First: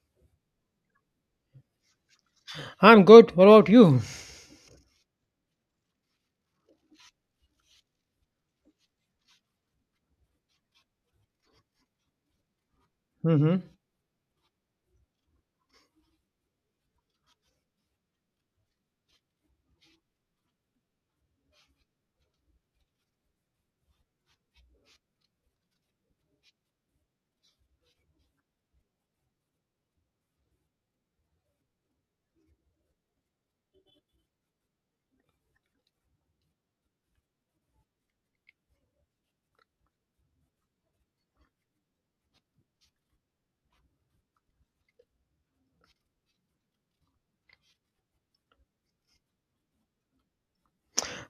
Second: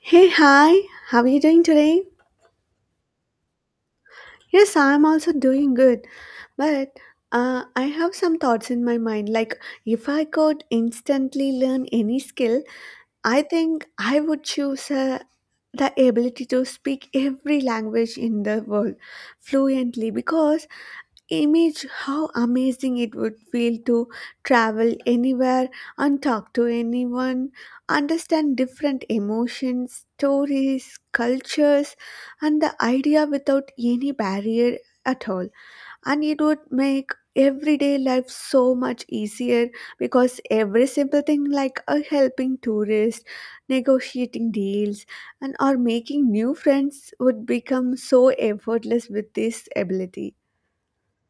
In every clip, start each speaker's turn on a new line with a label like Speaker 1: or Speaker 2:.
Speaker 1: Hey, hi, how are you doing today?
Speaker 2: I'm good. What about you?
Speaker 1: Yes, I'm also doing good, but I have some thoughts in my mind. Like, if I could instantly learn any skill, I
Speaker 2: hmm
Speaker 1: think I would choose the ability to speak every language in the world fluently because image how amazing it would feel to travel anywhere and talk to anyone, understand different emotions, stories, cultures, and the idea without any barrier at all. And it would make everyday life so much easier because every simple thing like a helping tourist, negotiating deals, and or making new friends would become so effortless with this ability.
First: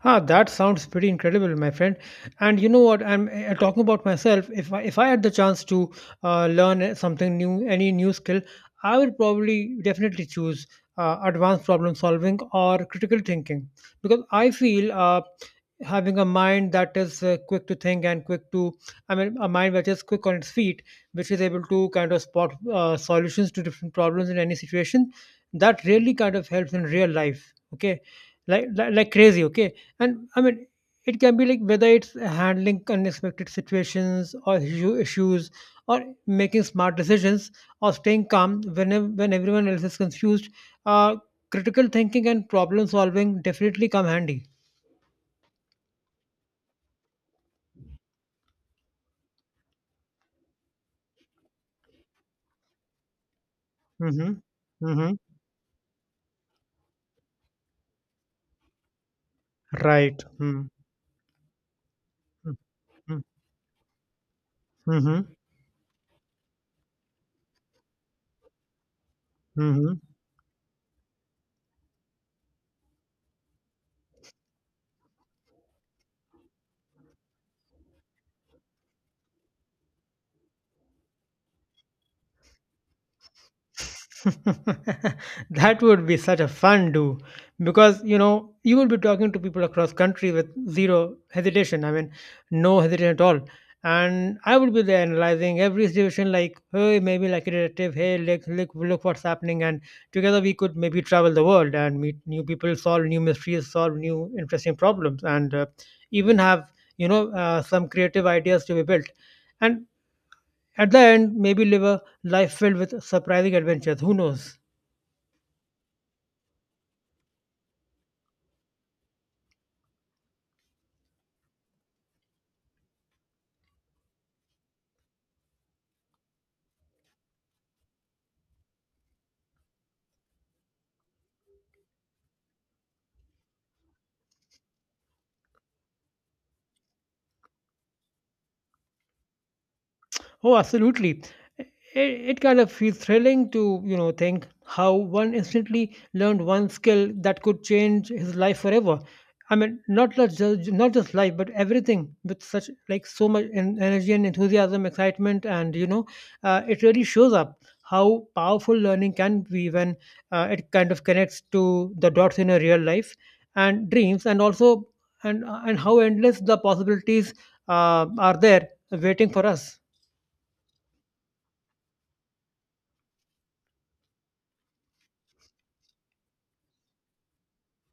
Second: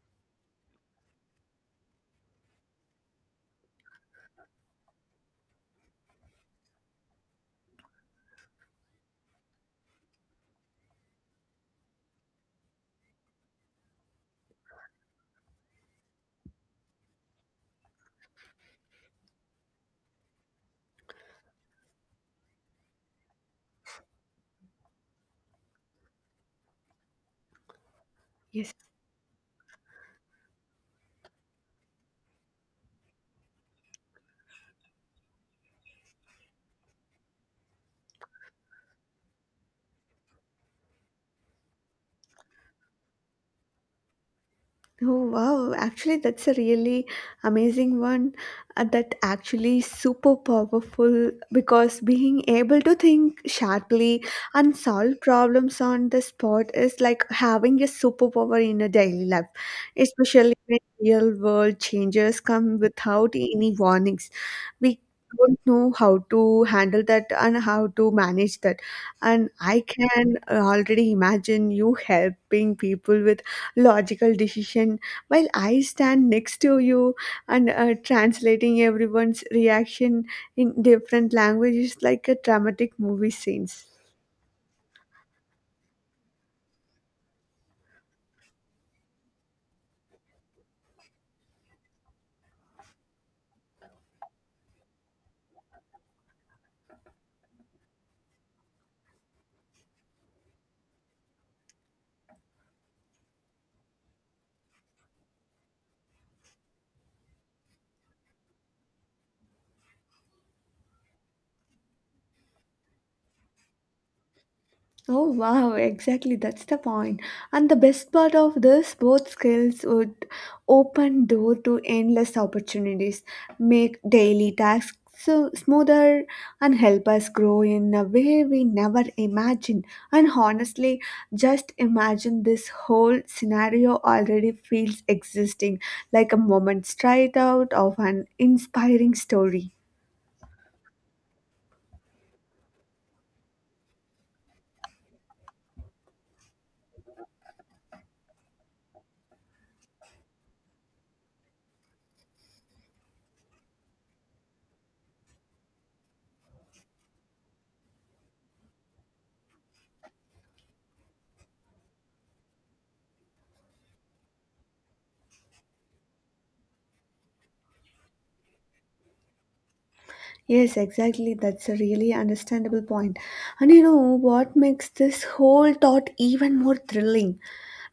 Speaker 2: Ah, that sounds pretty incredible, my friend. And you know what? I'm talking about myself. If I had the chance to learn something new, any new skill, I would probably definitely choose advanced problem solving or critical thinking because I feel having a mind that is quick to think and quick to I mean a mind which is quick on its feet, which is able to kind of spot solutions to different problems in any situation. That really kind of helps in real life, okay, like
Speaker 1: Yes.
Speaker 2: like, like crazy, okay. And I mean, it can be like whether it's handling unexpected situations or issues, or making smart decisions, or staying calm when everyone else is confused. uh, Critical thinking and problem solving definitely come handy.
Speaker 1: Oh wow, actually that's a really amazing one. That actually super powerful because being able to think sharply
Speaker 2: Mhm.
Speaker 1: and solve
Speaker 2: Mhm.
Speaker 1: problems on the spot is like having a superpower in a daily life,
Speaker 2: Right.
Speaker 1: especially
Speaker 2: Mm.
Speaker 1: when real world changes
Speaker 2: Mm.
Speaker 1: come
Speaker 2: Mm.
Speaker 1: without any warnings. We
Speaker 2: Mhm.
Speaker 1: don't know how to handle that and how to manage that. And I
Speaker 2: Mhm.
Speaker 1: can already imagine you helping people with logical decision while I stand next to you and translating everyone's reaction in different languages like a dramatic movie scenes.
Speaker 2: That would be such a fun do, because you know, you will be talking to people across country with zero hesitation I mean no hesitation at all. And I would be there analyzing every situation like, hey, maybe like a relative, hey, look what's happening. And together we could maybe travel the world and meet new people, solve new mysteries, solve new interesting problems, and even have some creative ideas to be built, and at the end maybe live a life filled with surprising adventures, who knows.
Speaker 1: Oh wow, exactly, that's the point. And the best part of this, both skills would open door to endless opportunities, make daily tasks so smoother and help us grow in a way we never imagined. And honestly, just imagine this whole scenario already feels existing like a moment straight out of an inspiring story.
Speaker 2: Oh, absolutely. It, it kind of feels thrilling to, you know, think how one instantly learned one skill that could change his life forever. I mean, not just life, but everything with such like so much energy and enthusiasm, excitement, and you know, it really shows up how powerful learning can be when it kind of connects to the dots in your real life and dreams, and also and how endless the possibilities are there waiting for us.
Speaker 1: Yes, exactly. That's a really understandable point. And you know what makes this whole thought even more thrilling?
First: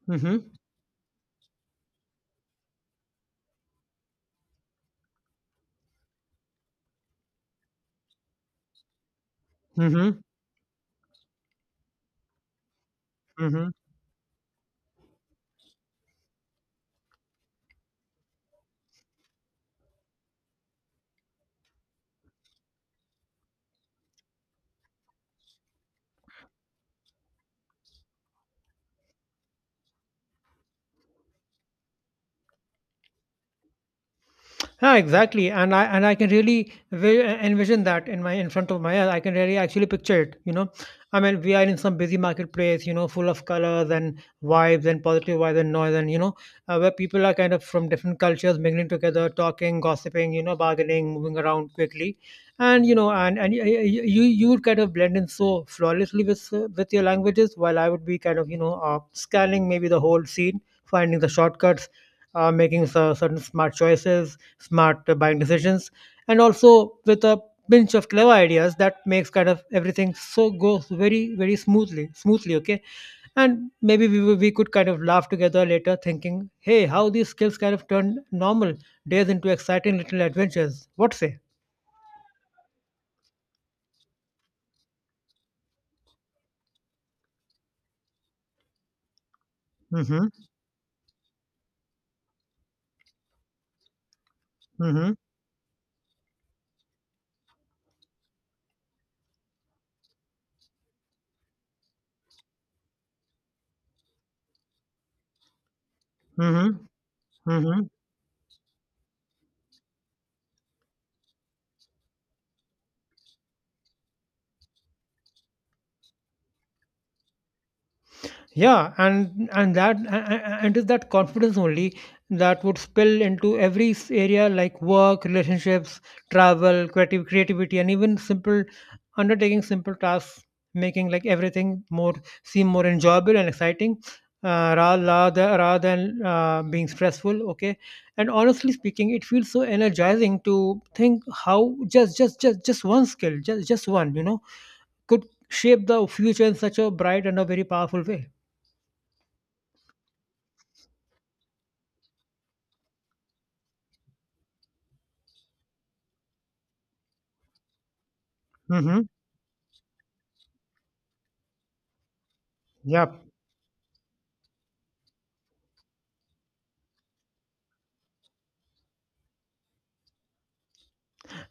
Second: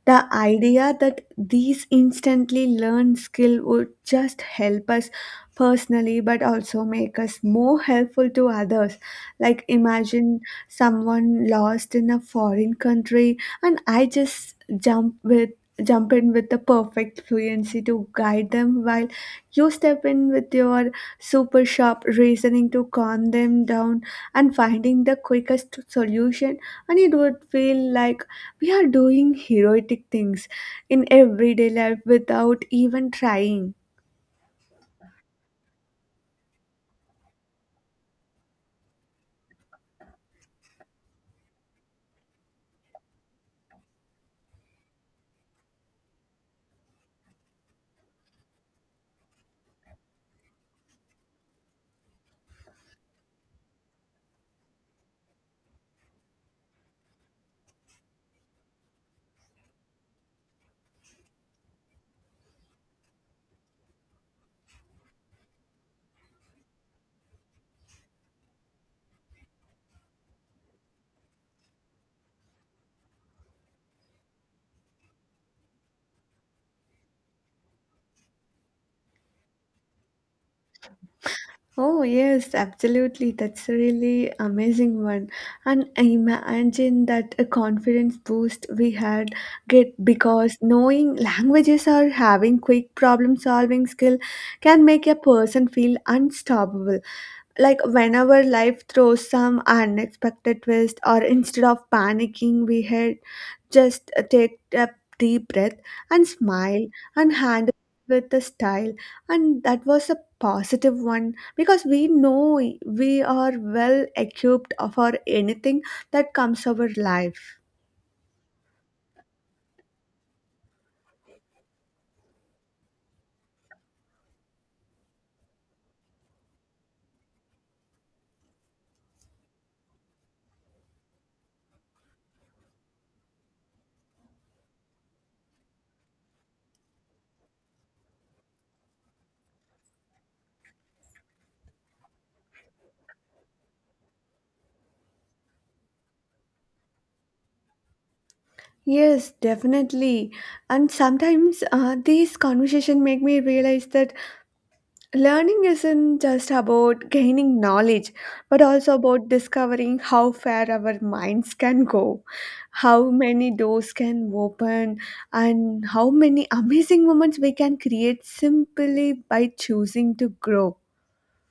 Speaker 1: The
Speaker 2: Mm-hmm.
Speaker 1: idea that these instantly learned skill would just help us personally but also make us more helpful to others. Like
Speaker 2: Mm-hmm.
Speaker 1: imagine someone lost in a foreign country
Speaker 2: Mm-hmm.
Speaker 1: and I just jump with jump in with the perfect fluency to guide them while you step in with your super sharp reasoning to calm them down and finding the quickest solution, and it would feel like we are doing heroic things in everyday life without even trying.
Speaker 2: Yeah, exactly. And I can really envision that in my, in front of my eyes. I can really actually picture it. You know, I mean, we are in some busy marketplace. You know, full of colors and vibes and positive vibes and noise and you know, where people are kind of from different cultures mingling together, talking, gossiping. You know, bargaining, moving around quickly, and you know, and you you would kind of blend in so flawlessly with your languages, while I would be kind of you know scanning maybe the whole scene, finding the shortcuts, making certain smart choices, smart buying decisions, and also with a pinch of clever ideas that makes kind of everything so goes very smoothly, smoothly, okay. And we could kind of laugh together later thinking, hey, how these skills kind of turn normal days into exciting little adventures, what say.
Speaker 1: Oh yes, absolutely. That's a really amazing one. And I imagine that a confidence boost we had get
Speaker 2: Mm-hmm.
Speaker 1: because knowing languages or having quick problem solving skill can make a
Speaker 2: Mm-hmm.
Speaker 1: person feel unstoppable. Like whenever life throws some unexpected twist or instead of panicking we had just take a deep breath and
Speaker 2: Mm-hmm.
Speaker 1: smile and handle
Speaker 2: Mm-hmm.
Speaker 1: with the style, and that was a positive one because we know we are well equipped for anything that comes our life.
Speaker 2: Yeah, and is that confidence only that would spill into every area like work, relationships, travel, creative, creativity, and even simple undertaking simple tasks, making like everything more, seem more enjoyable and exciting, rather than being stressful, okay. And honestly speaking, it feels so energizing to think how just one skill, just one, you know, could shape the future in such a bright and a very powerful way.
Speaker 1: Yes, definitely. And sometimes these conversations make me realize that learning isn't just about gaining knowledge but also
Speaker 2: Mm-hmm.
Speaker 1: about discovering how far our minds can go, how
Speaker 2: Yeah,
Speaker 1: many doors can open, and how many amazing moments we can create simply by choosing to grow.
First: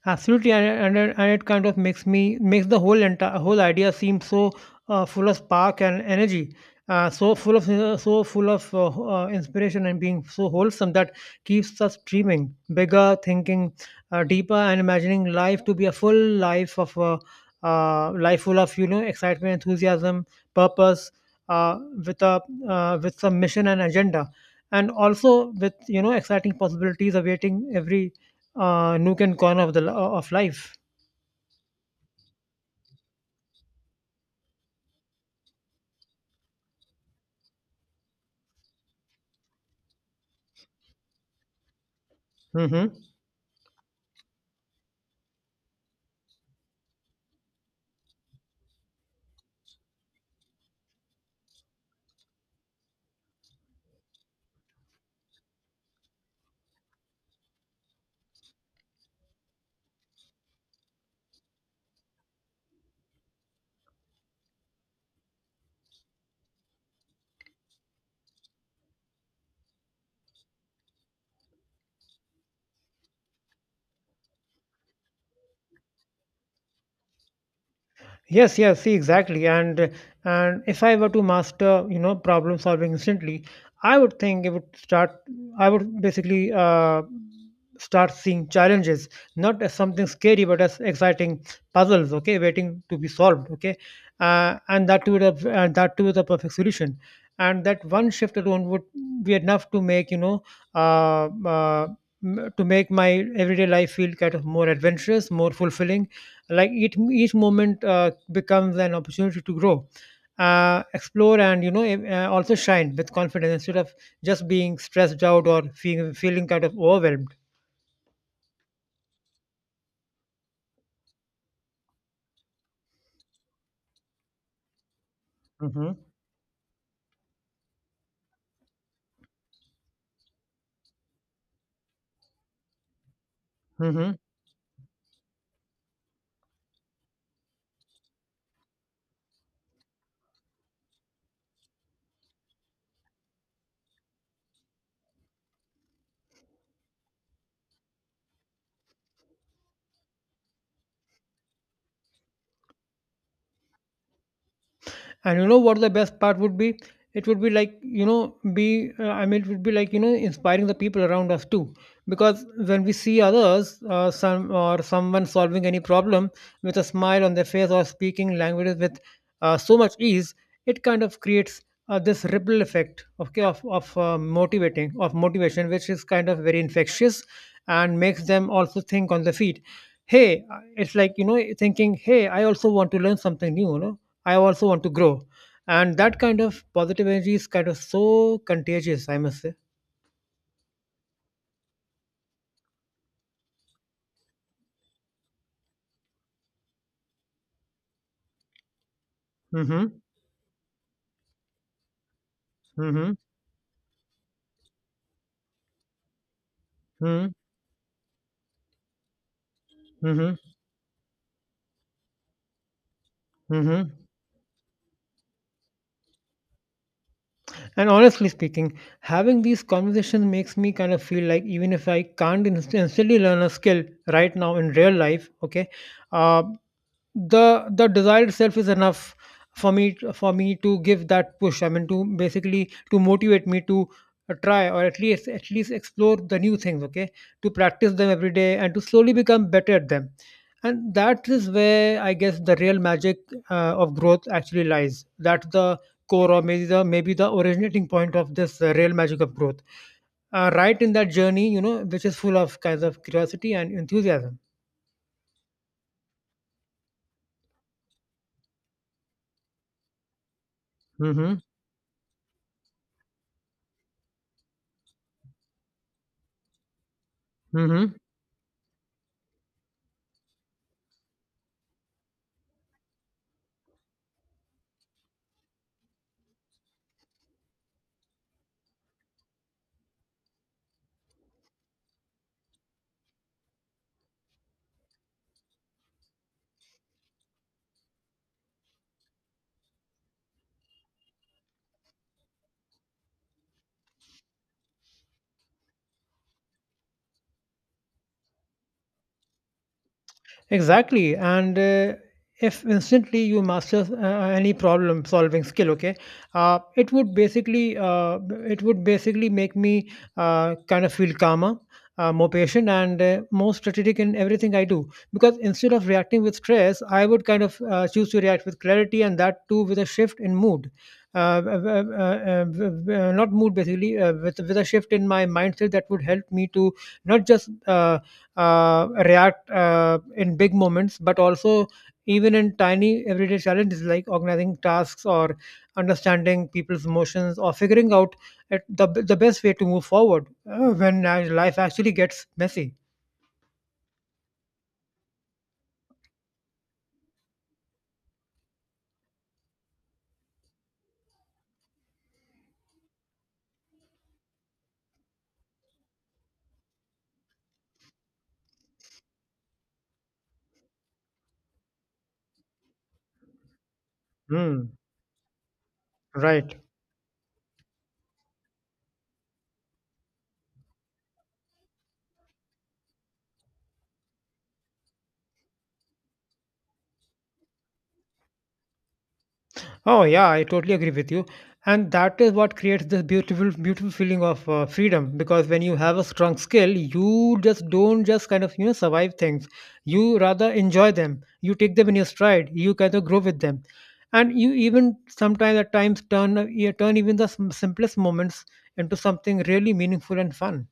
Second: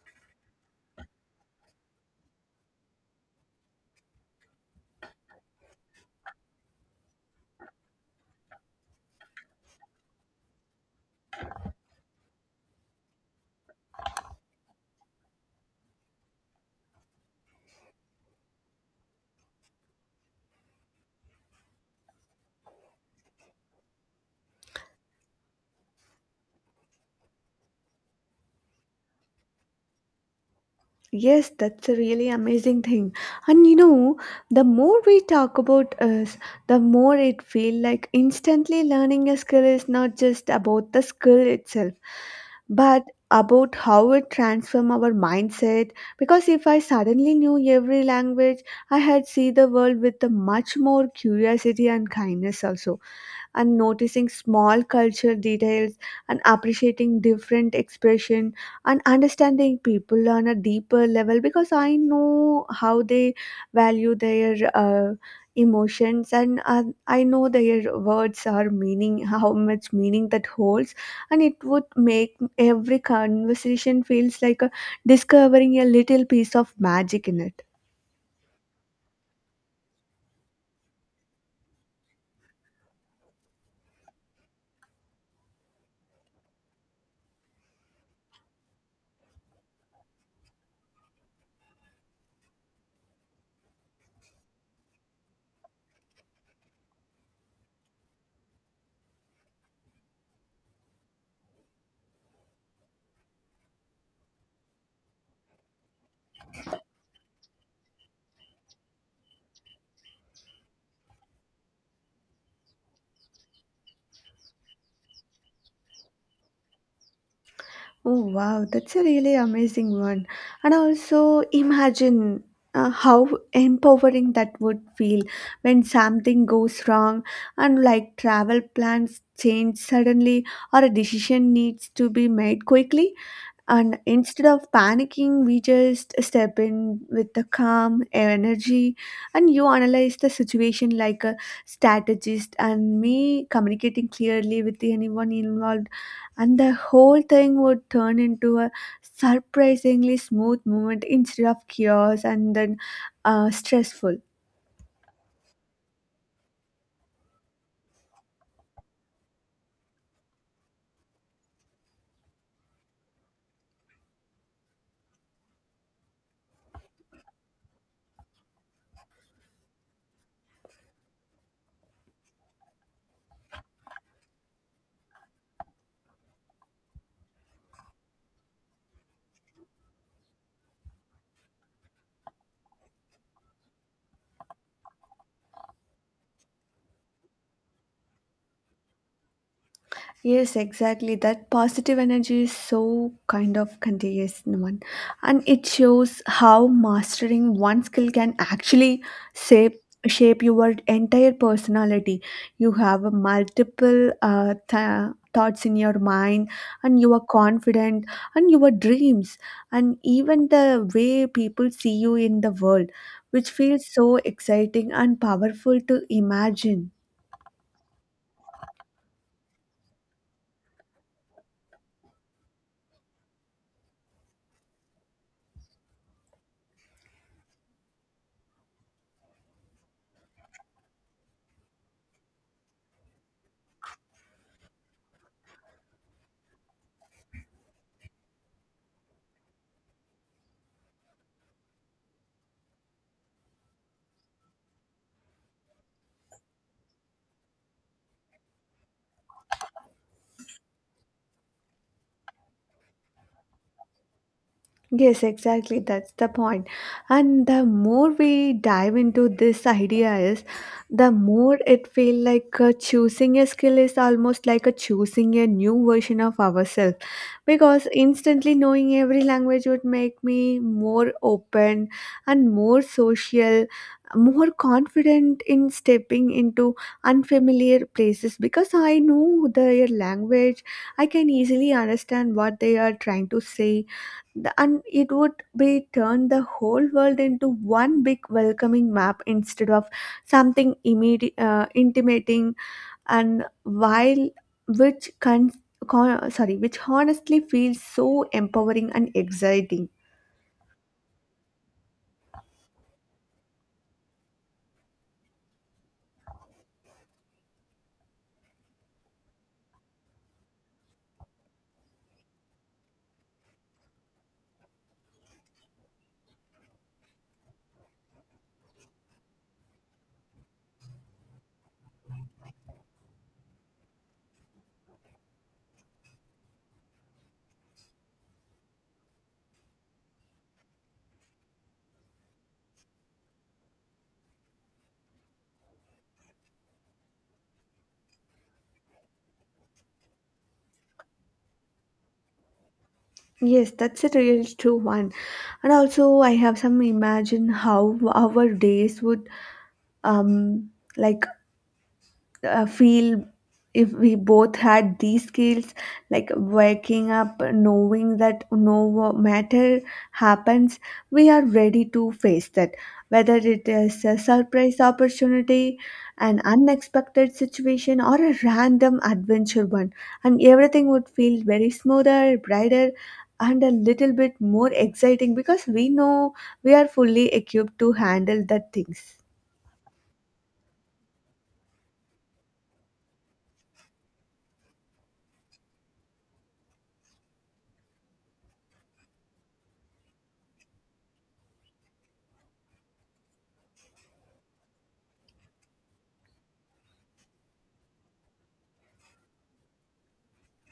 Speaker 2: absolutely, and it kind of makes me, makes the whole entire whole idea seem so full of spark and energy, so full of inspiration and being so wholesome that keeps us dreaming bigger, thinking deeper, and imagining life to be a full life of life full of you know excitement, enthusiasm, purpose, uh, with a with some mission and agenda, and also with you know exciting possibilities awaiting every nook and corner of the of life.
Speaker 1: Yes, that's a really amazing thing. And you know, the more we talk about us, the more it feel like instantly learning a skill is not just about the skill itself,
Speaker 2: Hmm.
Speaker 1: but about how it transform our mindset. Because if I suddenly knew every language, I had see the world with a much more curiosity and kindness also, and noticing small culture details and appreciating different expression and understanding people on a deeper level because I know how they value their emotions, and I know their words are meaning how much meaning that holds. And it would make every conversation feels like a, discovering a little piece of magic in it.
Speaker 2: Yes, see, exactly. And if I were to master, you know, problem solving instantly, I would think it would start. I would basically start seeing challenges not as something scary, but as exciting puzzles. Okay, waiting to be solved. Okay, and that too with a perfect solution. And that one shift alone would be enough to make you know, uh, uh, to make my everyday life feel kind of more adventurous, more fulfilling, like each moment becomes an opportunity to grow, explore, and you know also shine with confidence instead of just being stressed out or feeling kind of overwhelmed.
Speaker 1: Oh wow, that's a really amazing one. And also imagine how empowering that would feel when
Speaker 2: Hmm.
Speaker 1: something goes wrong and like travel plans change suddenly or a decision needs to be made quickly, and instead of panicking we just step in with the calm energy and you analyze the situation like a strategist and me communicating clearly with anyone involved, and the whole thing would turn into a surprisingly smooth moment instead of chaos and then stressful.
Speaker 2: And you know what the best part would be? It would be like, you know, it would be like, you know, inspiring the people around us too. Because when we see others, someone solving any problem with a smile on their face or speaking languages with so much ease, it kind of creates this ripple effect, okay, of motivation, which is kind of very infectious, and makes them also think on the feet, hey, it's like you know thinking, hey, I also want to learn something new, you know, I also want to grow. And that kind of positive energy is kind of so contagious, I must say.
Speaker 1: Yes, exactly. That positive energy is so kind of contagious in one. And it shows how mastering one skill can actually shape
Speaker 2: Mm-hmm.
Speaker 1: shape your entire personality. You have a
Speaker 2: Mm-hmm.
Speaker 1: multiple thoughts in your mind, and you are
Speaker 2: Mm-hmm.
Speaker 1: confident and your dreams and
Speaker 2: Mm-hmm.
Speaker 1: even the way people see you in the world, which feels
Speaker 2: Mm-hmm.
Speaker 1: so exciting and powerful to imagine.
Speaker 2: And honestly speaking, having these conversations makes me kind of feel like even if I can't instantly learn a skill right now in real life, okay, uh, the desire itself is enough for me to give that push, I mean to basically to motivate me to try or at least explore the new things, okay, to practice them every day and to slowly become better at them. And that is where I guess the real magic of growth actually lies. That's the core, or maybe the originating point of this real magic of growth, right in that journey, you know, which is full of kinds of curiosity and enthusiasm.
Speaker 1: Yes, exactly. That's the point. And the more we dive into this idea is, the
Speaker 2: Mm-hmm.
Speaker 1: more it feel like choosing a skill is almost like a choosing a new version of ourselves. Because
Speaker 2: Mm-hmm.
Speaker 1: instantly knowing every language would make me more open and more social, more confident in stepping into unfamiliar places. Because I know their language, I can easily understand what they are trying to say the, and it would be turn the whole world into one big welcoming map instead of something immediate, intimating, and while which con- sorry, which honestly feels so empowering and exciting.
Speaker 2: Exactly. And if instantly you master any problem solving skill, okay, uh, it would basically uh, it would basically make me kind of feel calmer, more patient, and more strategic in everything I do. Because instead of reacting with stress, I would kind of choose to react with clarity, and that too with a shift in mood. Not mood, basically with a shift in my mindset that would help me to not just react in big moments, but also even in tiny everyday challenges like organizing tasks or understanding people's emotions or figuring out the best way to move forward when life actually gets messy.
Speaker 1: Yes, that's a real true one. And also I have some imagine how our days would um like feel if we both had these skills, like waking up knowing that no matter happens we are ready to face that, whether it is a
Speaker 2: Hmm.
Speaker 1: surprise opportunity, an
Speaker 2: Right.
Speaker 1: unexpected situation, or a random adventure one. And everything would feel very smoother, brighter, and a little bit more exciting because we know we are fully equipped to handle the things.
Speaker 2: Oh yeah, I totally agree with you, and that is what creates this beautiful feeling of freedom. Because when you have a strong skill, you just don't just kind of you know survive things. You rather enjoy them. You take them in your stride. You kind of grow with them, and you even sometimes at times turn you turn even the simplest moments into something really meaningful and fun.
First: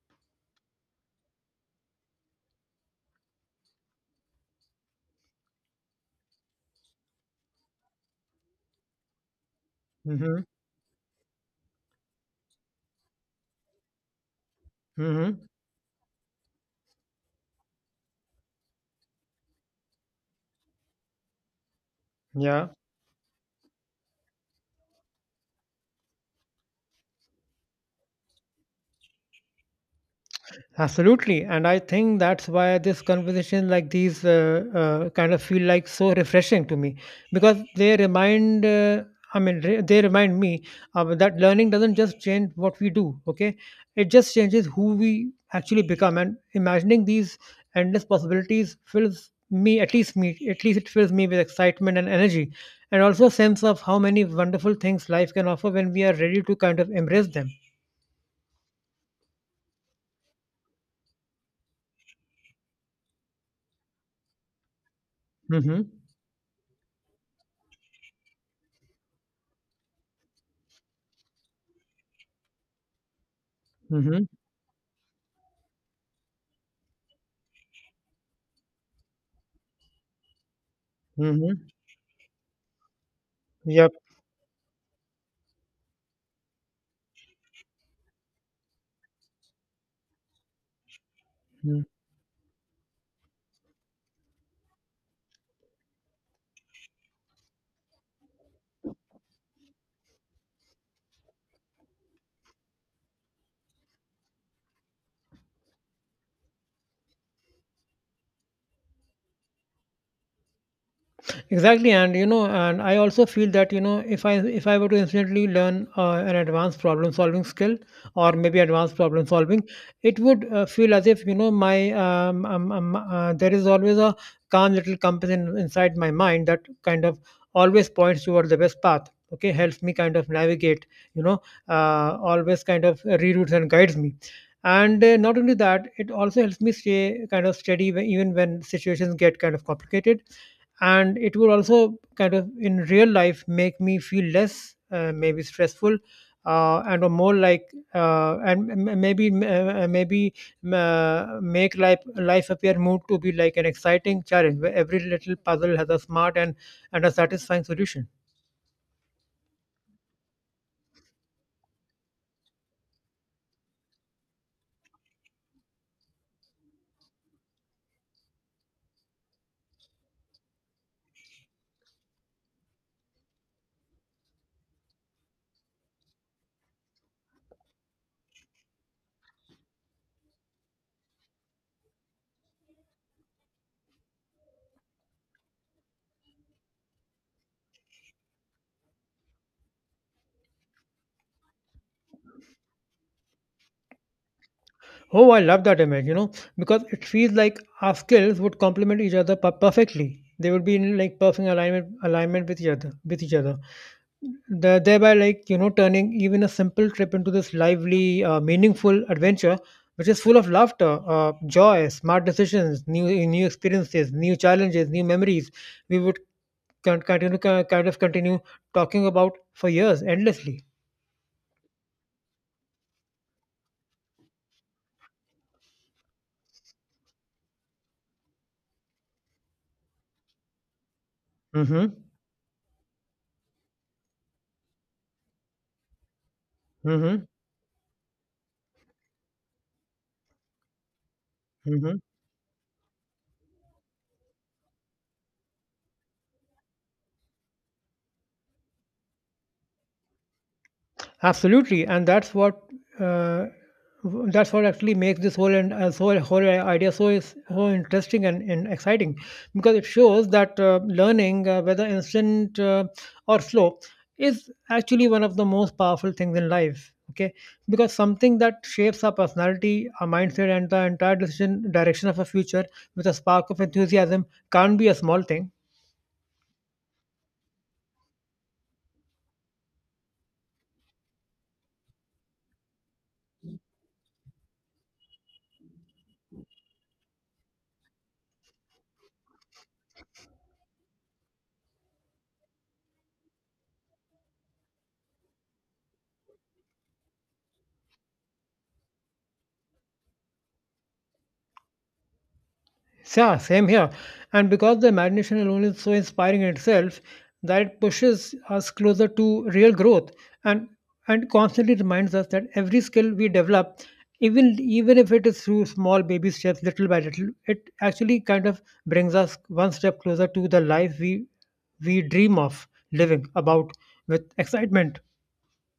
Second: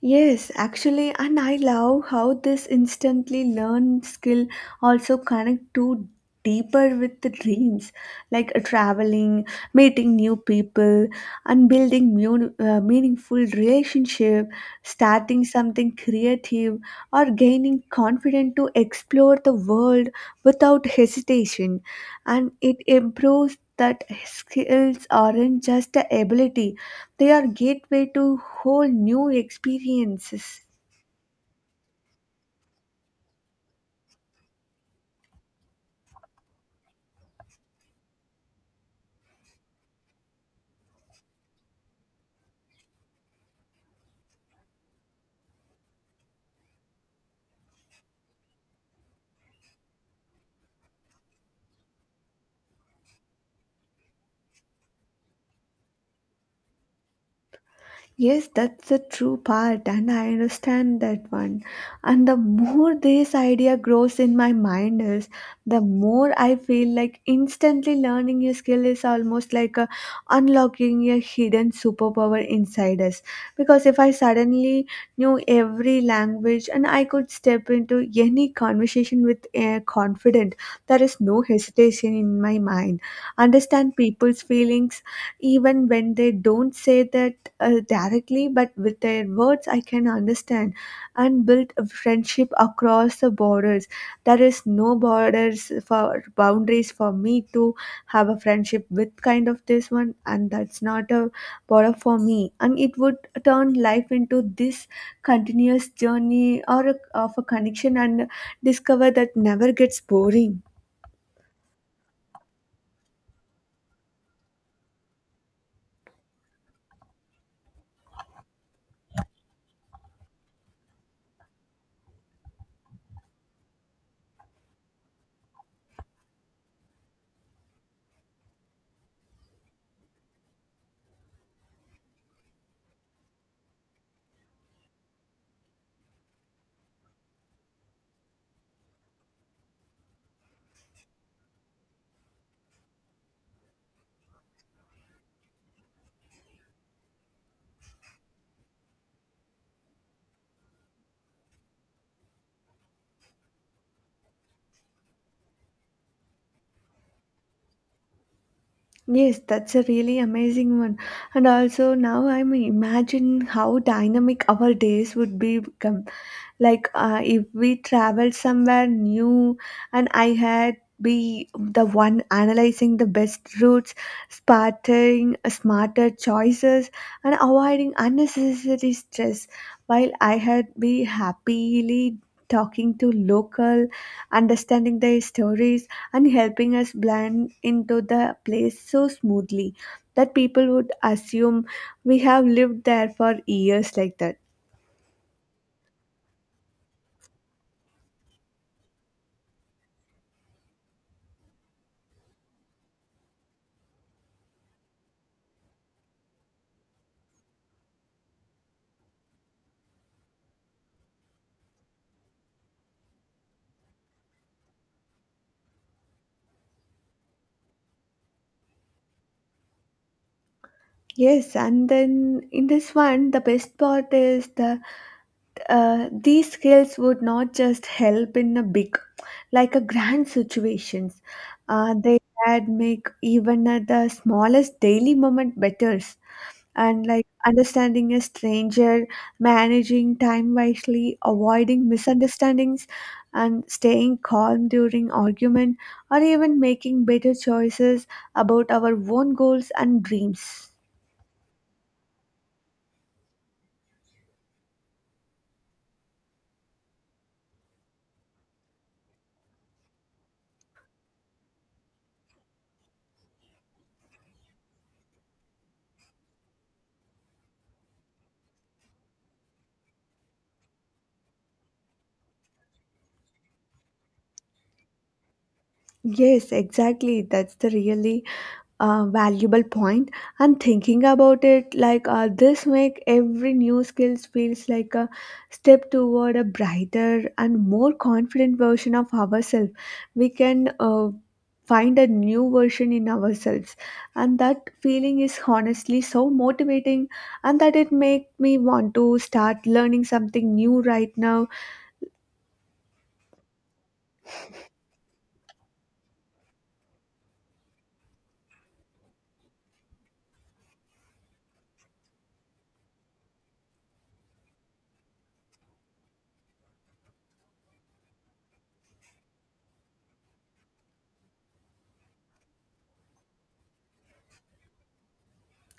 Speaker 1: Yes, actually, and I love how this instantly learned skill also connect to deeper with the dreams, like traveling, meeting new
Speaker 2: Mm-hmm.
Speaker 1: people, and building meaningful relationship, starting
Speaker 2: Mm-hmm.
Speaker 1: something creative, or gaining confidence to explore the world without hesitation, and
Speaker 2: Yeah.
Speaker 1: it improves that skills aren't just a ability, they are gateway to whole new experiences.
Speaker 2: Absolutely, and I think that's why this conversation like these kind of feel like so refreshing to me because they remind. I mean, re- they remind me that learning doesn't just change what we do. Okay, it just changes who we actually become. And imagining these endless possibilities fills me, at least it fills me with excitement and energy, and also a sense of how many wonderful things life can offer when we are ready to kind of embrace them.
Speaker 1: Yes, that's the true part, and I understand that one. And the more this idea grows in my mind is,
Speaker 2: Mm-hmm.
Speaker 1: the more I feel like instantly learning a skill is almost like a, unlocking a hidden superpower inside us. Because if I
Speaker 2: Mm-hmm.
Speaker 1: suddenly knew every language and I could step into any conversation with confident, there is no
Speaker 2: Mm-hmm.
Speaker 1: hesitation in my mind.
Speaker 2: Yep.
Speaker 1: Understand people's feelings even when they don't say that directly, but with their words, I can understand and build a friendship across the borders. There is no borders for boundaries for me to have a friendship with kind of this one, and that's not a border for me. And it would turn life into this continuous journey or a, of a connection and discover that never gets boring.
Speaker 2: Exactly, and you know, and I also feel that you know, if I were to instantly learn an advanced problem solving skill, or maybe advanced problem solving, it would feel as if you know my there is always a calm little compass inside my mind that kind of always points toward the best path. Okay, helps me kind of navigate. You know, always kind of reroutes and guides me. And Not only that, it also helps me stay kind of steady even when situations get kind of complicated, and it would also kind of in real life make me feel less maybe stressful, and or more like, and m- m- maybe maybe make life appear more to be like an exciting challenge where every little puzzle has a smart and a satisfying solution.
Speaker 1: Yes, that's a really amazing one. And also now I'm imagine how dynamic our days would be become. Like if we travel somewhere new and I had be the one analyzing the best routes, spotting smarter choices and avoiding unnecessary stress, while I had be happily talking to local, understanding their stories and helping us blend into the place so smoothly that people would assume we have lived there for years like that.
Speaker 2: Oh, I love that image, you know, because it feels like our skills would complement each other perfectly. They would be in like perfect alignment with each other. Thereby, turning even a simple trip into this lively, meaningful adventure, which is full of laughter, joy, smart decisions, new experiences, new challenges, new memories. We would con- continue, ki- kind of continue talking about for years endlessly.
Speaker 1: Yes, and then in this one, the best part is the these skills would not just help in a big, like a grand situations.
Speaker 2: Mm-hmm.
Speaker 1: They had make even at the smallest daily moment better. And
Speaker 2: Mm-hmm.
Speaker 1: like understanding a stranger, managing time wisely, avoiding misunderstandings, and staying calm during argument, or even making better choices about our own goals and dreams.
Speaker 2: Absolutely, and that's what uh, that's what actually makes this whole and whole whole idea so interesting and exciting, because it shows that learning, whether instant or slow, is actually one of the most powerful things in life. Okay, because something that shapes our personality, our mindset, and the entire decision direction of our future with a spark of enthusiasm can't be a small thing.
Speaker 1: Yes, exactly. That's the really valuable point, and thinking about it like this make every new skills feels like a step toward a brighter and more confident version of ourselves. We can find a new version in ourselves, and that feeling is honestly so motivating, and that it make me want to start learning something new right now.
Speaker 2: Yeah, same here. And because the imagination alone is so inspiring in itself, that it pushes us closer to real growth and and constantly reminds us that every skill we develop, even if it is through small baby steps, little by little, it actually kind of brings us one step closer to the life we dream of living about with excitement.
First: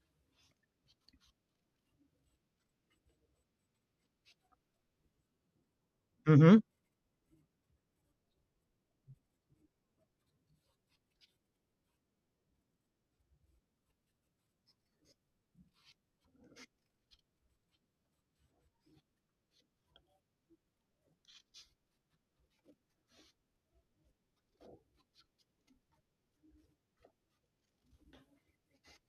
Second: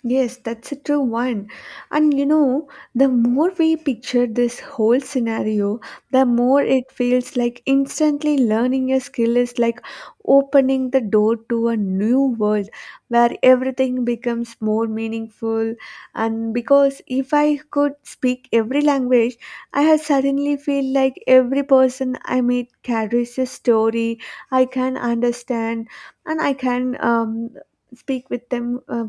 Speaker 1: Yes, that's a true one. And you know, the more we picture this whole scenario, the
Speaker 2: Mm-hmm.
Speaker 1: more it feels like instantly learning a skill is like opening the door to a new world where everything becomes more meaningful. And because if I could speak every language, I have suddenly feel like every person I meet carries a story I can understand, and I can speak with them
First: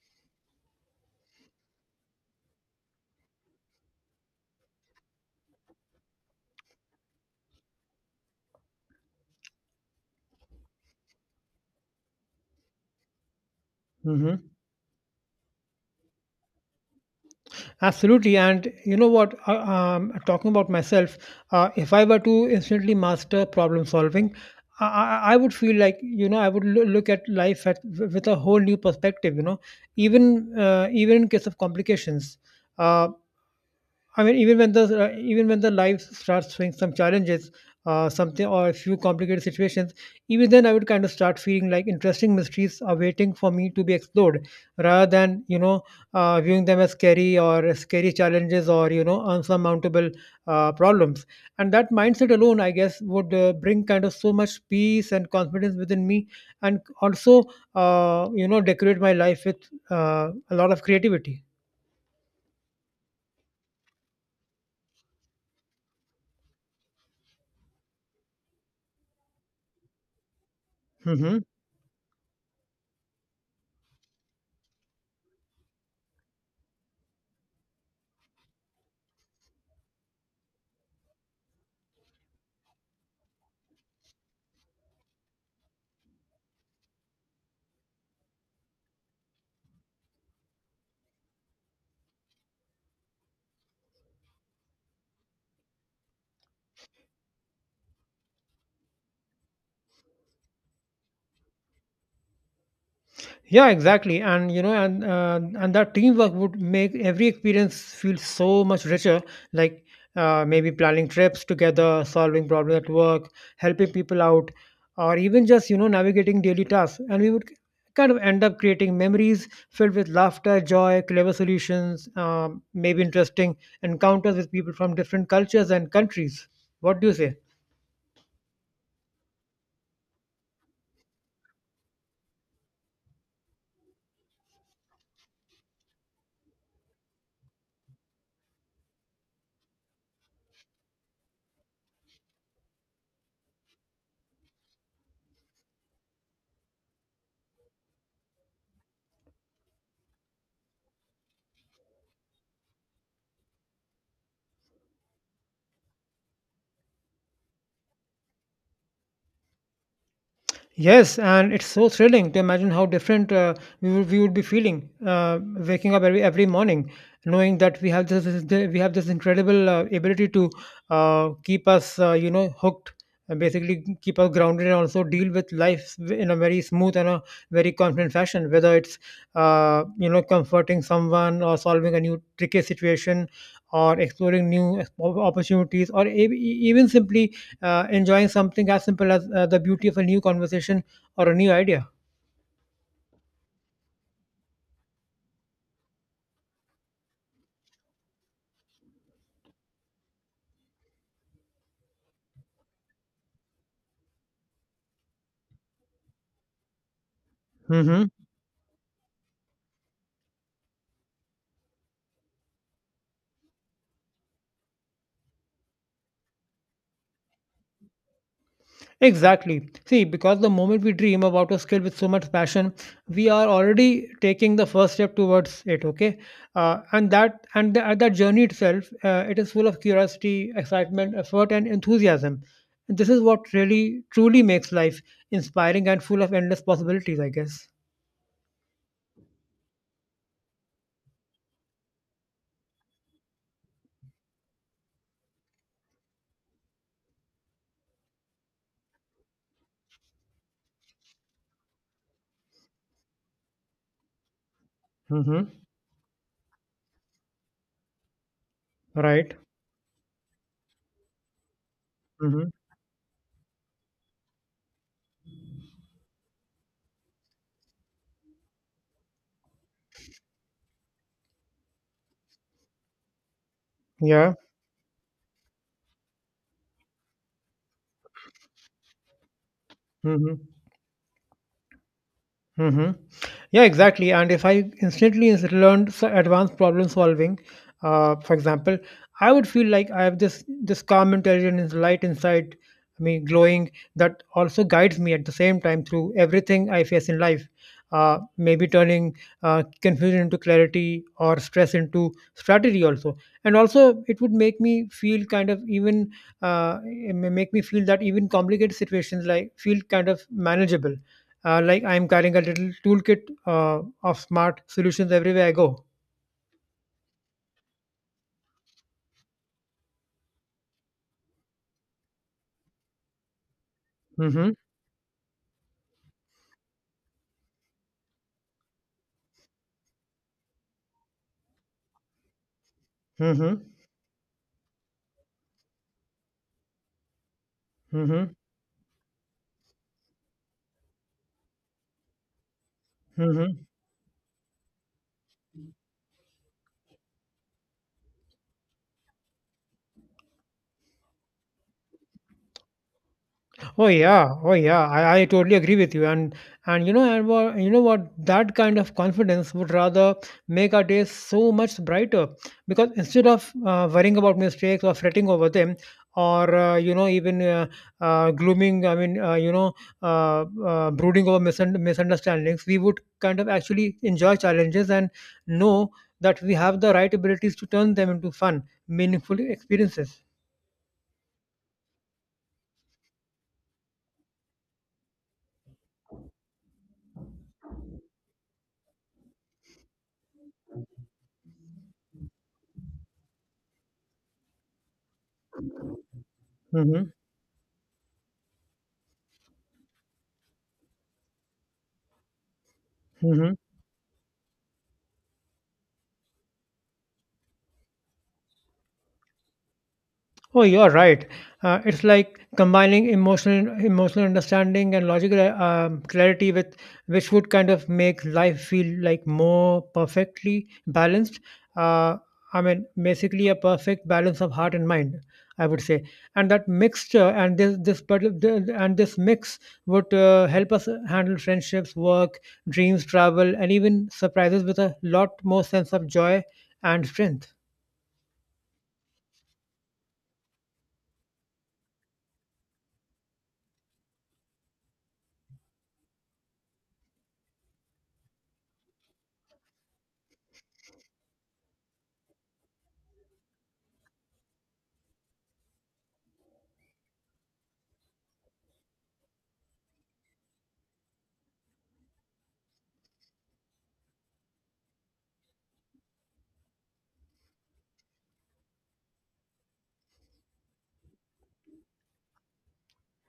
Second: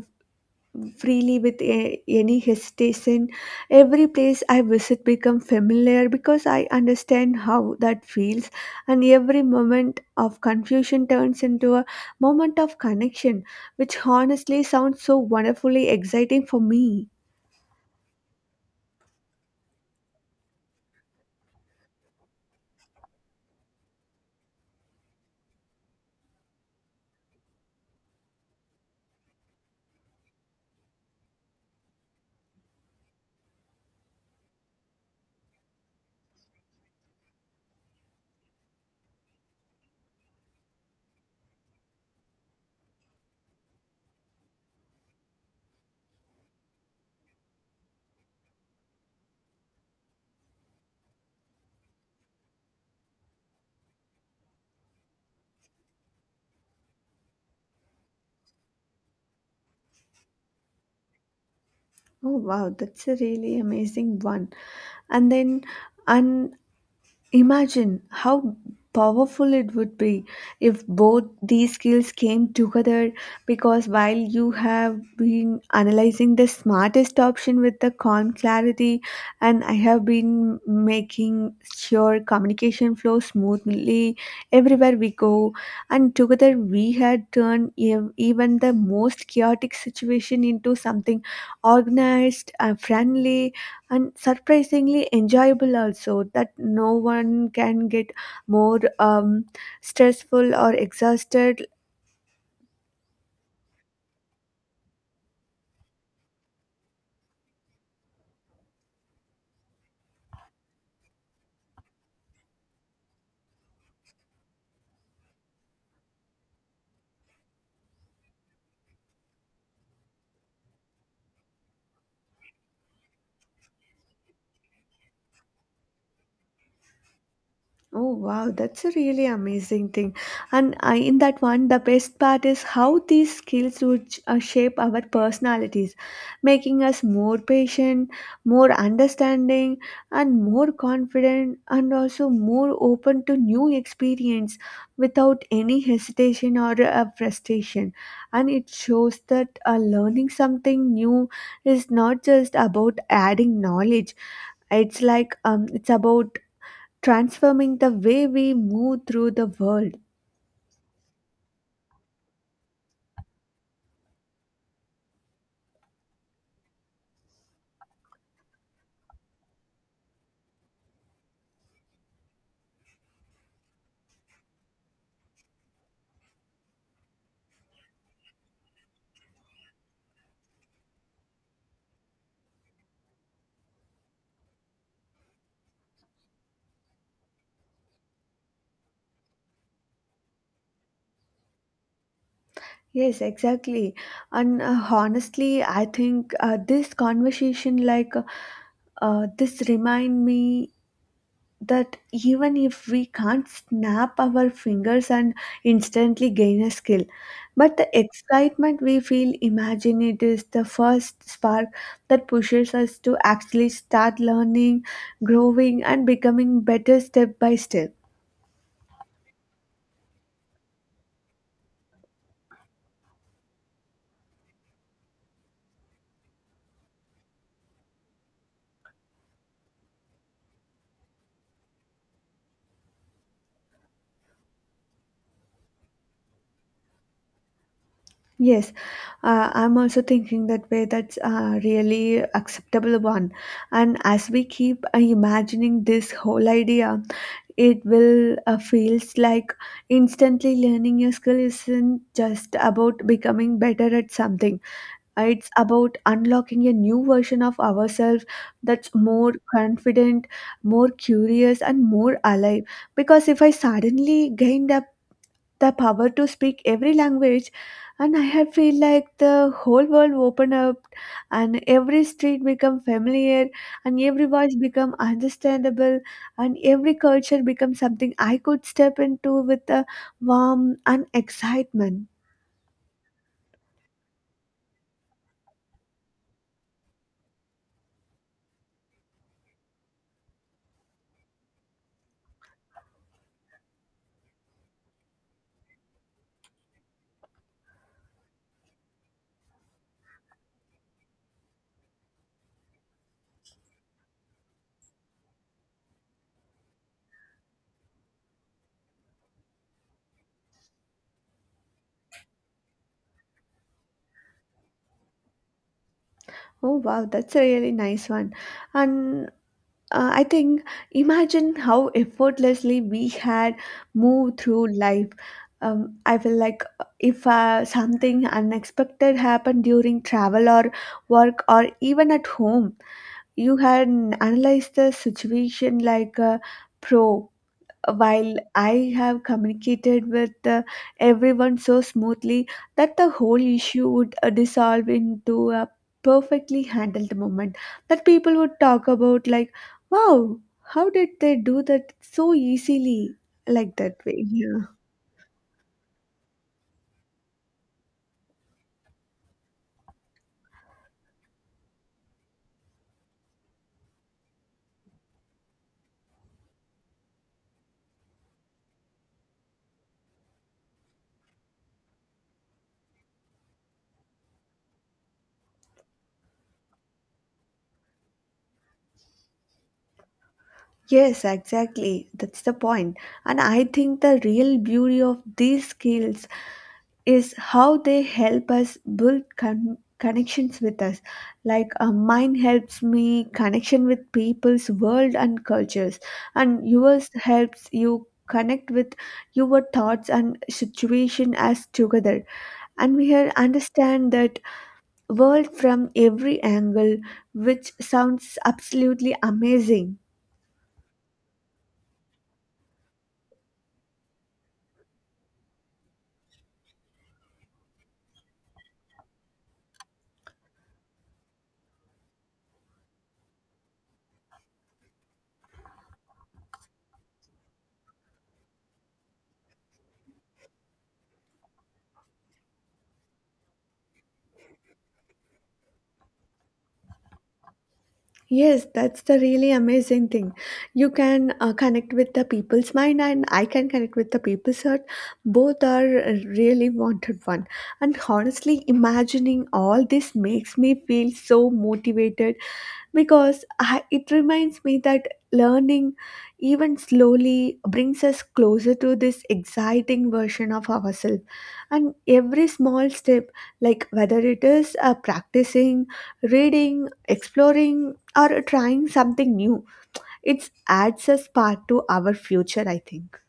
Speaker 1: freely with a, any hesitation. Every place I visit become familiar because I understand how that feels, and every moment of confusion turns into a moment of connection, which
Speaker 2: Mm-hmm.
Speaker 1: honestly sounds so wonderfully exciting for me.
Speaker 2: Absolutely. And you know what? Talking about myself, if I were to instantly master problem solving, I, I would feel like, you know, I would look at life with a whole new perspective. You know, even even in case of complications. uh, I mean, even when the life starts throwing some challenges, something or a few complicated situations, even then I would kind of start feeling like interesting mysteries are waiting for me to be explored, rather than, you know, viewing them as scary or as scary challenges, or, you know, unsurmountable problems. And that mindset alone, I guess, would bring kind of so much peace and confidence within me, and also you know, decorate my life with a lot of creativity.
Speaker 1: Oh wow, that's a really amazing one. And then and Imagine how powerful it would be if both
Speaker 2: Hmm.
Speaker 1: these skills came together, because while you have been analyzing the smartest option with the calm clarity and I have been making sure communication flows smoothly everywhere we go, and together we had turned even the most chaotic situation into something organized, friendly and surprisingly enjoyable also that no one can get more stressful or exhausted.
Speaker 2: Yeah, exactly. And you know, and that teamwork would make every experience feel so much richer, like maybe planning trips together, solving problems at work, helping people out, or even just, you know, navigating daily tasks. And we would kind of end up creating memories filled with laughter, joy, clever solutions, maybe interesting encounters with people from different cultures and countries. What do you say?
Speaker 1: Oh wow, that's a really amazing thing. And I, in that one, the best part is how these skills would shape our personalities, making us more patient, more understanding, and more confident, and also more open to new experience without any hesitation or frustration. And it shows that learning something new is not just about adding knowledge. It's like it's about transforming the way we move through the world.
Speaker 2: Yes, and it's so thrilling to imagine how different we would be feeling waking up every morning, knowing that we have we have this incredible ability to keep us you know, hooked, and basically keep us grounded, and also deal with life in a very smooth and a very confident fashion. Whether it's you know, comforting someone or solving a new tricky situation, or exploring new opportunities, or even simply enjoying something as simple as the beauty of a new conversation or a new idea.
Speaker 1: Yes, exactly. And honestly, I think this conversation, like remind me that even if we can't snap our fingers and instantly gain a skill, but the
Speaker 2: Hmm.
Speaker 1: excitement we feel, imagine it is the first spark that pushes us to actually start learning, growing, and becoming better step by step.
Speaker 2: Exactly. See, because the moment we dream about a skill with so much passion, we are already taking the first step towards it. Okay, and that journey itself, it is full of curiosity, excitement, effort, and enthusiasm. This is what really truly makes life inspiring and full of endless possibilities, I guess.
Speaker 1: Yes, I'm also thinking that way. That's a really acceptable one. And as we keep imagining this whole idea, it will feels like instantly learning a skill isn't just about becoming better at something. It's
Speaker 2: Hmm.
Speaker 1: about unlocking a new version of ourselves that's more
Speaker 2: Right.
Speaker 1: confident, more curious, and more
Speaker 2: Hmm.
Speaker 1: alive. Because if I suddenly gained a the power to speak every language and I have feel like the whole world open up, and every street become familiar, and every
Speaker 2: Yeah.
Speaker 1: voice become understandable, and every culture become something I could step into with a
Speaker 2: Hmm.
Speaker 1: warmth and excitement.
Speaker 2: Mm-hmm. Yeah, exactly. And if I instantly learned advanced problem solving, for example, I would feel like I have this calm intelligence, light inside me, glowing, that also guides me at the same time through everything I face in life. Maybe turning confusion into clarity or stress into strategy also. And also it would make me feel kind of even, it may make me feel that even complicated situations like feel kind of manageable, like I'm carrying a little toolkit of smart solutions everywhere I go.
Speaker 1: Oh wow, that's a really nice one. And I think, imagine how effortlessly we had moved
Speaker 2: Mm-hmm.
Speaker 1: through life. I feel like if something unexpected happened during travel or work or even at home, you
Speaker 2: Mm-hmm.
Speaker 1: had analyzed the situation like a pro,
Speaker 2: Mm-hmm.
Speaker 1: while I have communicated with everyone so smoothly that the whole
Speaker 2: Mm-hmm.
Speaker 1: issue would dissolve into a perfectly handled moment that people would talk about, like, wow, how did they do that so easily? Like
Speaker 2: Oh
Speaker 1: that way.
Speaker 2: yeah, oh
Speaker 1: Yeah.
Speaker 2: yeah. I totally agree with you. And you know, what that kind of confidence would rather make our days so much brighter, because instead of worrying about mistakes or fretting over them, or you know, even glooming I mean, uh, brooding over misunderstandings, we would kind of actually enjoy challenges and know that we have the right abilities to turn them into fun, meaningful experiences.
Speaker 1: Yes, exactly. That's the point. And I think the real beauty of these skills is how they help us build connections with us, like mine helps me connection with people's world and cultures, and yours
Speaker 2: Mm-hmm.
Speaker 1: helps you connect with your thoughts and situation as together, and we here
Speaker 2: Mm-hmm.
Speaker 1: understand that world from every angle, which sounds absolutely amazing.
Speaker 2: Oh, you're right. It's like combining emotional understanding and logical clarity, with which would kind of make life feel like more perfectly balanced. Uh, I mean, basically a perfect balance of heart and mind, I would say. And that mixture and this parti- the- and this mix would help us handle friendships, work, dreams, travel, and even surprises with a lot more sense of joy and strength.
Speaker 1: Yes, that's the really amazing thing. You can connect with the people's mind, and I can connect with the people's heart. Both are really wanted one. And honestly, imagining all this makes me feel so motivated because I, it reminds me that learning even slowly brings us closer to this exciting version of ourselves, and every small step, like whether it is practicing, reading, exploring, or trying something new, it adds a spark to our future, I think.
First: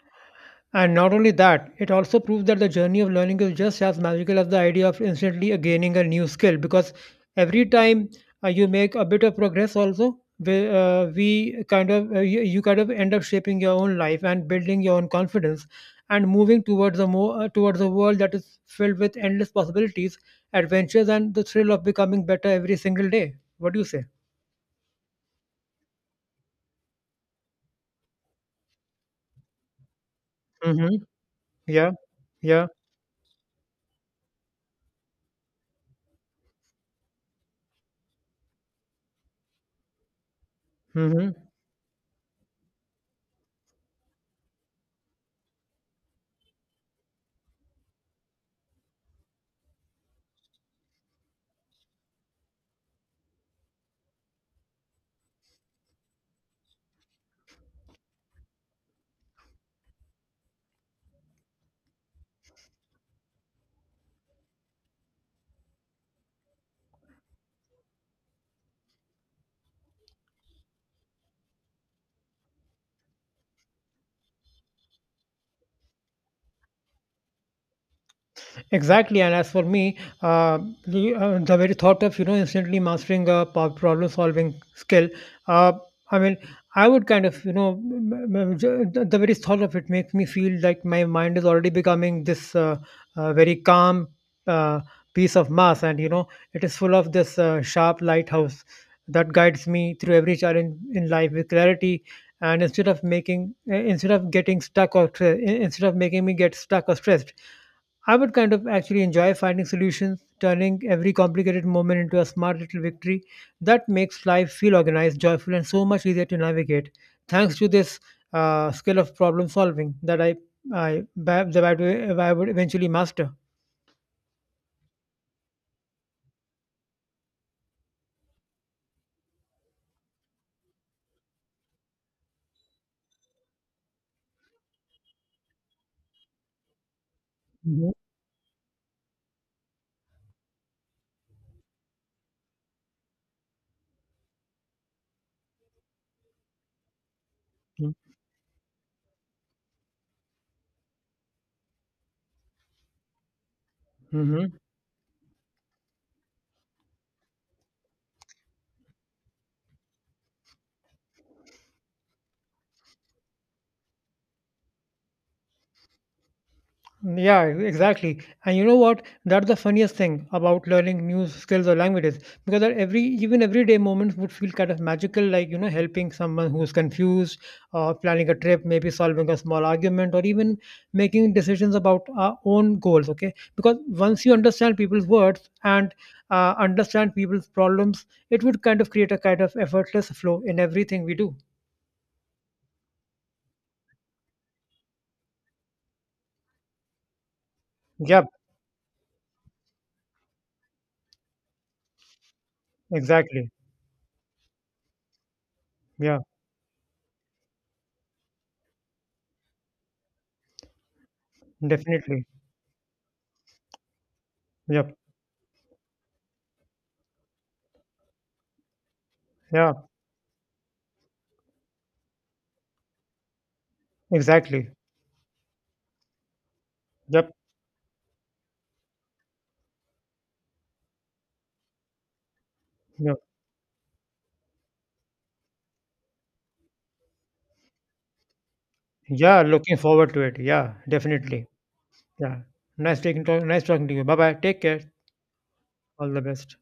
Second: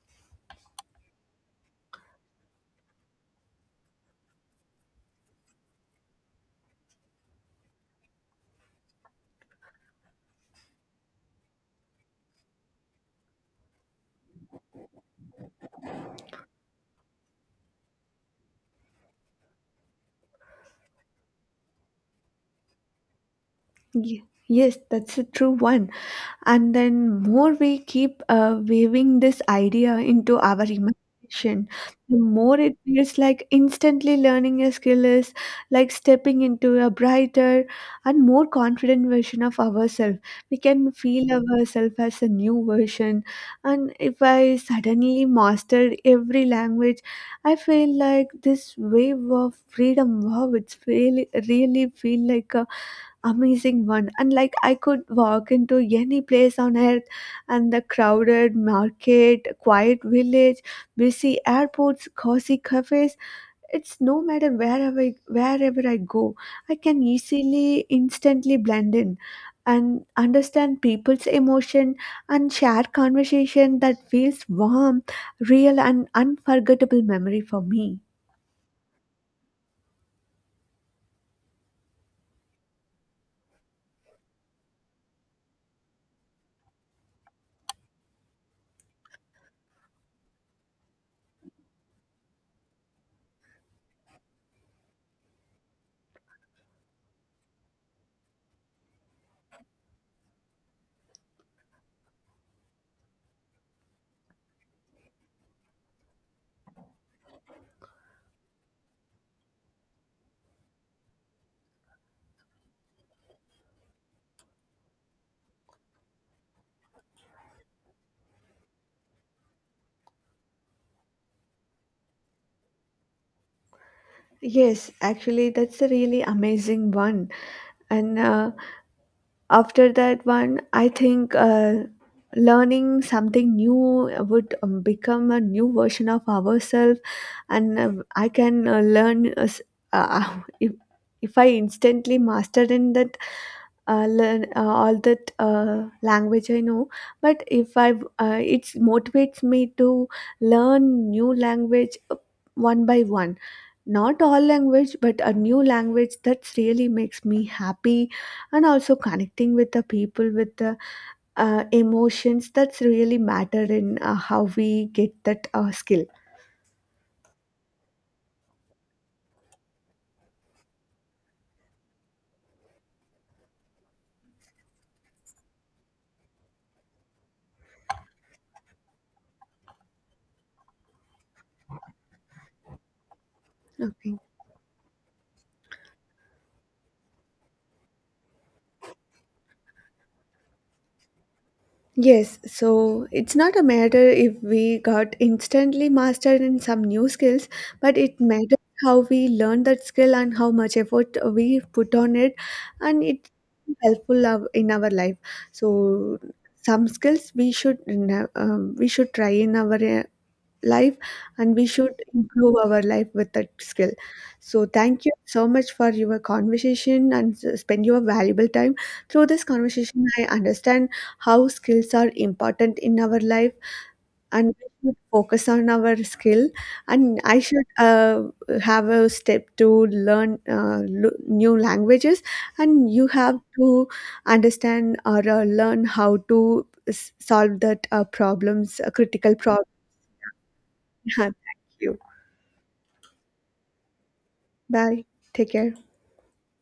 Speaker 2: And not only that, it also proves that the journey of learning is just as magical as the idea of instantly gaining a new skill, because every time you make a bit of progress, also we kind of, you kind of end up shaping your own life and building your own confidence, and moving towards a world that is filled with endless possibilities, adventures, and the thrill of becoming better every single day. What do you say?
Speaker 1: Yes, that's a true one. And then more we keep weaving this idea into our imagination,
Speaker 2: Hmm. Yeah.
Speaker 1: the more
Speaker 2: Yeah.
Speaker 1: it feels like instantly learning a skill is like stepping into a brighter and more confident version of ourselves. We can
Speaker 2: Hmm.
Speaker 1: feel ourselves as a new version. And if I suddenly mastered every language, I feel like this wave of freedom. Wow, it's really really feel like a amazing one. And like I could walk into any place on earth, and the crowded market, quiet village, busy airports, cozy cafes, it's no matter wherever I go, I can easily instantly blend in and understand people's emotion and share conversation that feels warm, real, and unforgettable memory for me.
Speaker 2: Exactly, and as for me, the very thought of, you know, instantly mastering a problem solving skill, uh, I mean, I would kind of, you know, the very thought of it makes me feel like my mind is already becoming this very calm uh, piece of mass, and you know, it is full of this sharp lighthouse that guides me through every challenge in life with clarity. And instead of making, instead of getting stuck or instead of making me get stuck or stressed, I would kind of actually enjoy finding solutions, turning every complicated moment into a smart little victory that makes life feel organized, joyful, and so much easier to navigate. Thanks to this skill of problem solving that I that I would eventually master.
Speaker 1: Yes, actually that's a really amazing one. And after that one I think learning something new would become a new version of ourselves. And
Speaker 2: Hmm.
Speaker 1: I can learn s- uh, if, if I instantly mastered in that, learn all that language I know, but if I it motivates me to learn new language, one by one. Not all
Speaker 2: Hmm.
Speaker 1: language, but a new language that really makes me happy. And also connecting with the people with the emotions, that's really matter in how we get that skill.
Speaker 2: Yeah, exactly. And you know what? That's the funniest thing about learning new skills or languages, because that every, even everyday moments would feel kind of magical, like, you know, helping someone who's confused, or planning a trip, maybe solving a small argument, or even making decisions about our own goals. Okay, because
Speaker 1: Okay.
Speaker 2: once you understand people's words and understand people's problems, it would kind of create a kind of effortless flow in everything we do.
Speaker 1: Yes, so it's not a matter if we got instantly mastered in some new skills, but it
Speaker 2: Yep,
Speaker 1: matters how we learn that skill and how much effort we put on it, and it's
Speaker 2: exactly.
Speaker 1: in our life. So
Speaker 2: Yeah,
Speaker 1: some skills we should we should try in our life, and we should
Speaker 2: definitely.
Speaker 1: improve our life with that skill. So
Speaker 2: Yep,
Speaker 1: thank you so much for your conversation and spend your valuable time. Through this
Speaker 2: yeah,
Speaker 1: conversation I understand how skills are important in our life, and we
Speaker 2: exactly.
Speaker 1: should focus on our skill, and
Speaker 2: Yep.
Speaker 1: I should have a step to learn new languages. And you
Speaker 2: Yeah.
Speaker 1: have to understand or learn how to solve that problems, critical
Speaker 2: Yeah,
Speaker 1: problem.
Speaker 2: looking forward to it. Yeah,
Speaker 1: Thank
Speaker 2: definitely.
Speaker 1: you.
Speaker 2: Yeah. Nice taking talk, nice talking to you. Bye bye. Take care.
Speaker 1: Bye. Take care.
Speaker 2: All the best.